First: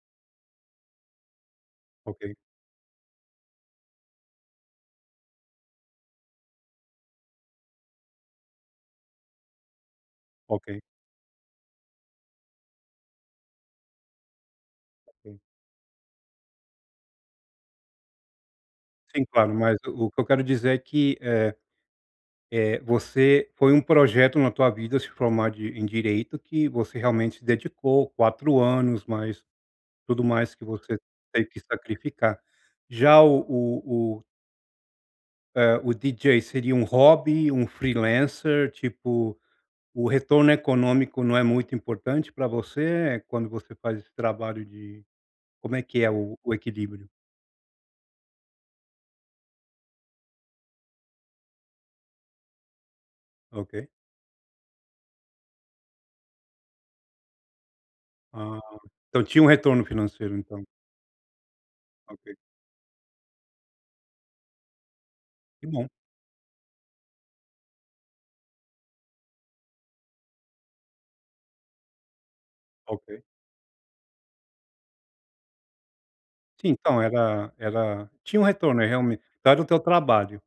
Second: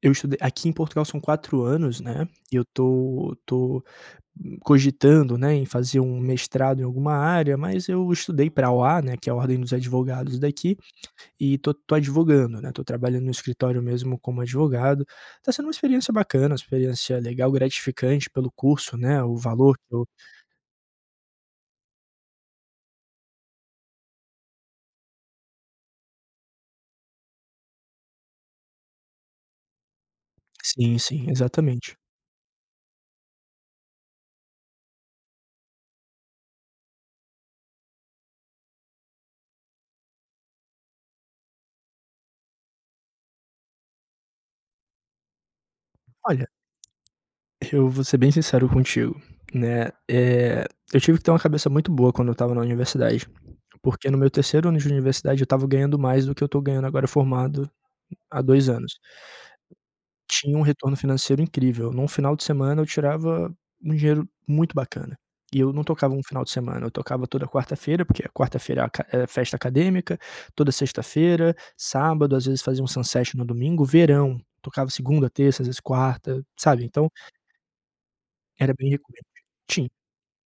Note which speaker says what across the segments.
Speaker 1: Eu estudei aqui em Portugal são 4 anos, né,
Speaker 2: Ok.
Speaker 1: e eu tô tô cogitando, né, em fazer um mestrado em alguma área, mas eu estudei pra OA, né, que é a Ordem dos Advogados daqui,
Speaker 2: Ok.
Speaker 1: e estou estou advogando, né, estou trabalhando no escritório mesmo como advogado,
Speaker 2: Ok.
Speaker 1: está sendo uma experiência bacana, uma experiência legal, gratificante pelo curso, né,
Speaker 2: Sim,
Speaker 1: o
Speaker 2: claro,
Speaker 1: valor
Speaker 2: mas
Speaker 1: que eu
Speaker 2: o que eu quero dizer é que, eh eh, você foi um projeto na tua vida, se formar de em direito, que você realmente se dedicou 4 anos, mas tudo mais que você
Speaker 1: Sim, sim,
Speaker 2: teve que
Speaker 1: exatamente.
Speaker 2: sacrificar, já o o o eh, o DJ seria um hobby, um freelancer, tipo, o retorno econômico não é muito importante pra você quando você faz esse trabalho de como é que é o
Speaker 1: Olha,
Speaker 2: equilíbrio?
Speaker 1: eu vou ser bem sincero contigo, né, eh, eu tive que ter uma cabeça muito boa quando eu estava na universidade,
Speaker 2: Ok.
Speaker 1: porque no meu 3º ano de universidade eu estava ganhando mais do que eu estou ganhando agora, formado há
Speaker 2: Ah.
Speaker 1: 2 anos
Speaker 2: Então tinha um retorno financeiro,
Speaker 1: Tinha um
Speaker 2: então.
Speaker 1: retorno financeiro incrível, num final
Speaker 2: Ok.
Speaker 1: de semana eu tirava um dinheiro muito bacana, e
Speaker 2: Que
Speaker 1: eu não
Speaker 2: bom.
Speaker 1: tocava um final de semana, eu tocava toda quarta-feira, porque a quarta-feira é aca é festa acadêmica, toda sexta-feira, sábado, às vezes fazia um
Speaker 2: Ok.
Speaker 1: sunset no domingo, verão tocava segunda, terça, às vezes quarta,
Speaker 2: Sim,
Speaker 1: sabe,
Speaker 2: então
Speaker 1: então
Speaker 2: era era tinha um
Speaker 1: era
Speaker 2: retorno,
Speaker 1: bem
Speaker 2: realment
Speaker 1: recorrente.
Speaker 2: era o teu
Speaker 1: Tinha.
Speaker 2: trabalho,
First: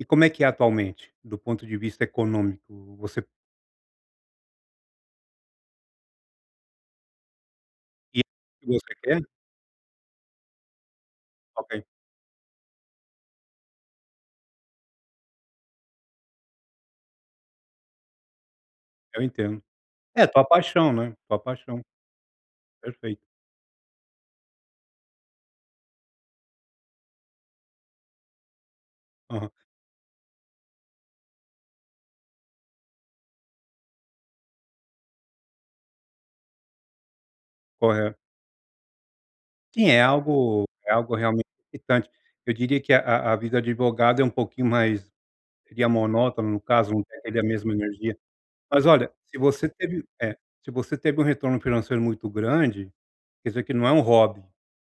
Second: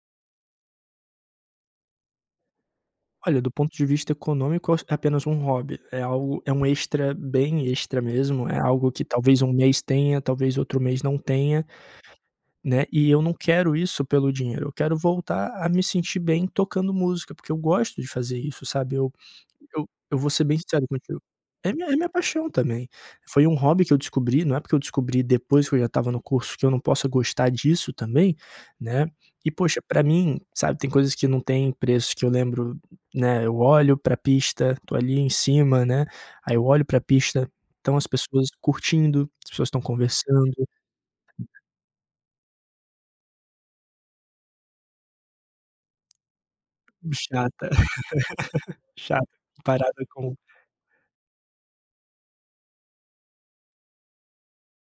Speaker 2: e como é que é atualmente, do ponto de vista econômico? Você
Speaker 1: Olha, do ponto de vista econômico é apenas um hobby, é algo é um extra, bem extra
Speaker 2: E
Speaker 1: mesmo, é algo
Speaker 2: você
Speaker 1: que
Speaker 2: quer?
Speaker 1: talvez um mês tenha, talvez outro mês não tenha,
Speaker 2: Ok.
Speaker 1: né, e eu não quero isso pelo dinheiro, eu quero voltar a me sentir bem tocando música, porque eu gosto de fazer isso, sabe. Eu
Speaker 2: Eu entendo.
Speaker 1: eu eu
Speaker 2: É
Speaker 1: vou
Speaker 2: tua
Speaker 1: ser bem sincero
Speaker 2: paixão, né?
Speaker 1: contigo
Speaker 2: Tua
Speaker 1: é
Speaker 2: paixão.
Speaker 1: minha é minha paixão também,
Speaker 2: Perfeito.
Speaker 1: foi um hobby que eu descobri não é porque eu descobri depois que eu já estava no curso que eu não possa gostar disso também, né.
Speaker 2: Aham.
Speaker 1: E, poxa, pra mim, sabe, tem coisas que não têm preço, que eu lembro, né, eu olho pra pista, estou ali em cima, né, aí eu olho pra pista estão as
Speaker 2: Correto.
Speaker 1: pessoas curtindo, as pessoas estão
Speaker 2: Sim, é
Speaker 1: conversando.
Speaker 2: algo é algo realmente excitante, eu diria que a a vida de advogado é um pouquinho mais seria monótona, no caso, não
Speaker 1: Hum,
Speaker 2: é da
Speaker 1: chata,
Speaker 2: mesma energia, mas olha,
Speaker 1: chato,
Speaker 2: se você teve,
Speaker 1: comparada com
Speaker 2: eh, você teve um retorno financeiro muito grande, quer dizer que não é um hobby,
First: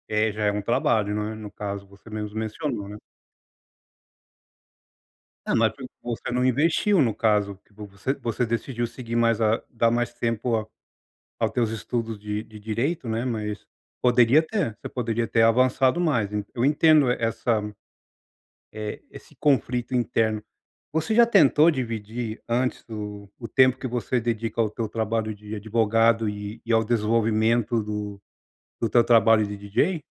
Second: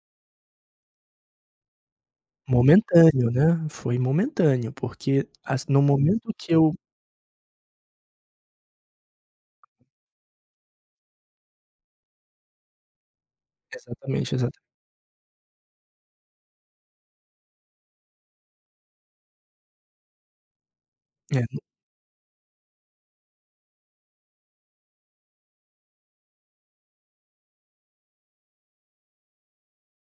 Speaker 2: eh, já é um trabalho, não é, no caso, você mesmo mencionou, né.
Speaker 1: Momentâneo, né, foi momentâneo, porque,
Speaker 2: É, mas
Speaker 1: assim, no
Speaker 2: porque você
Speaker 1: momento
Speaker 2: não
Speaker 1: que eu
Speaker 2: investiu, no caso, você você decidiu seguir mais a dar mais tempo a aos teus estudos de de direito, né, mas
Speaker 1: Exatamente,
Speaker 2: poderia
Speaker 1: exatamente.
Speaker 2: ter, você poderia ter avançado mais, eu entendo essa, eh, esse conflito interno, você já
Speaker 1: É, no
Speaker 2: tentou dividir antes o o tempo que você dedica ao teu trabalho de advogado e e ao desenvolvimento do do teu trabalho de DJ?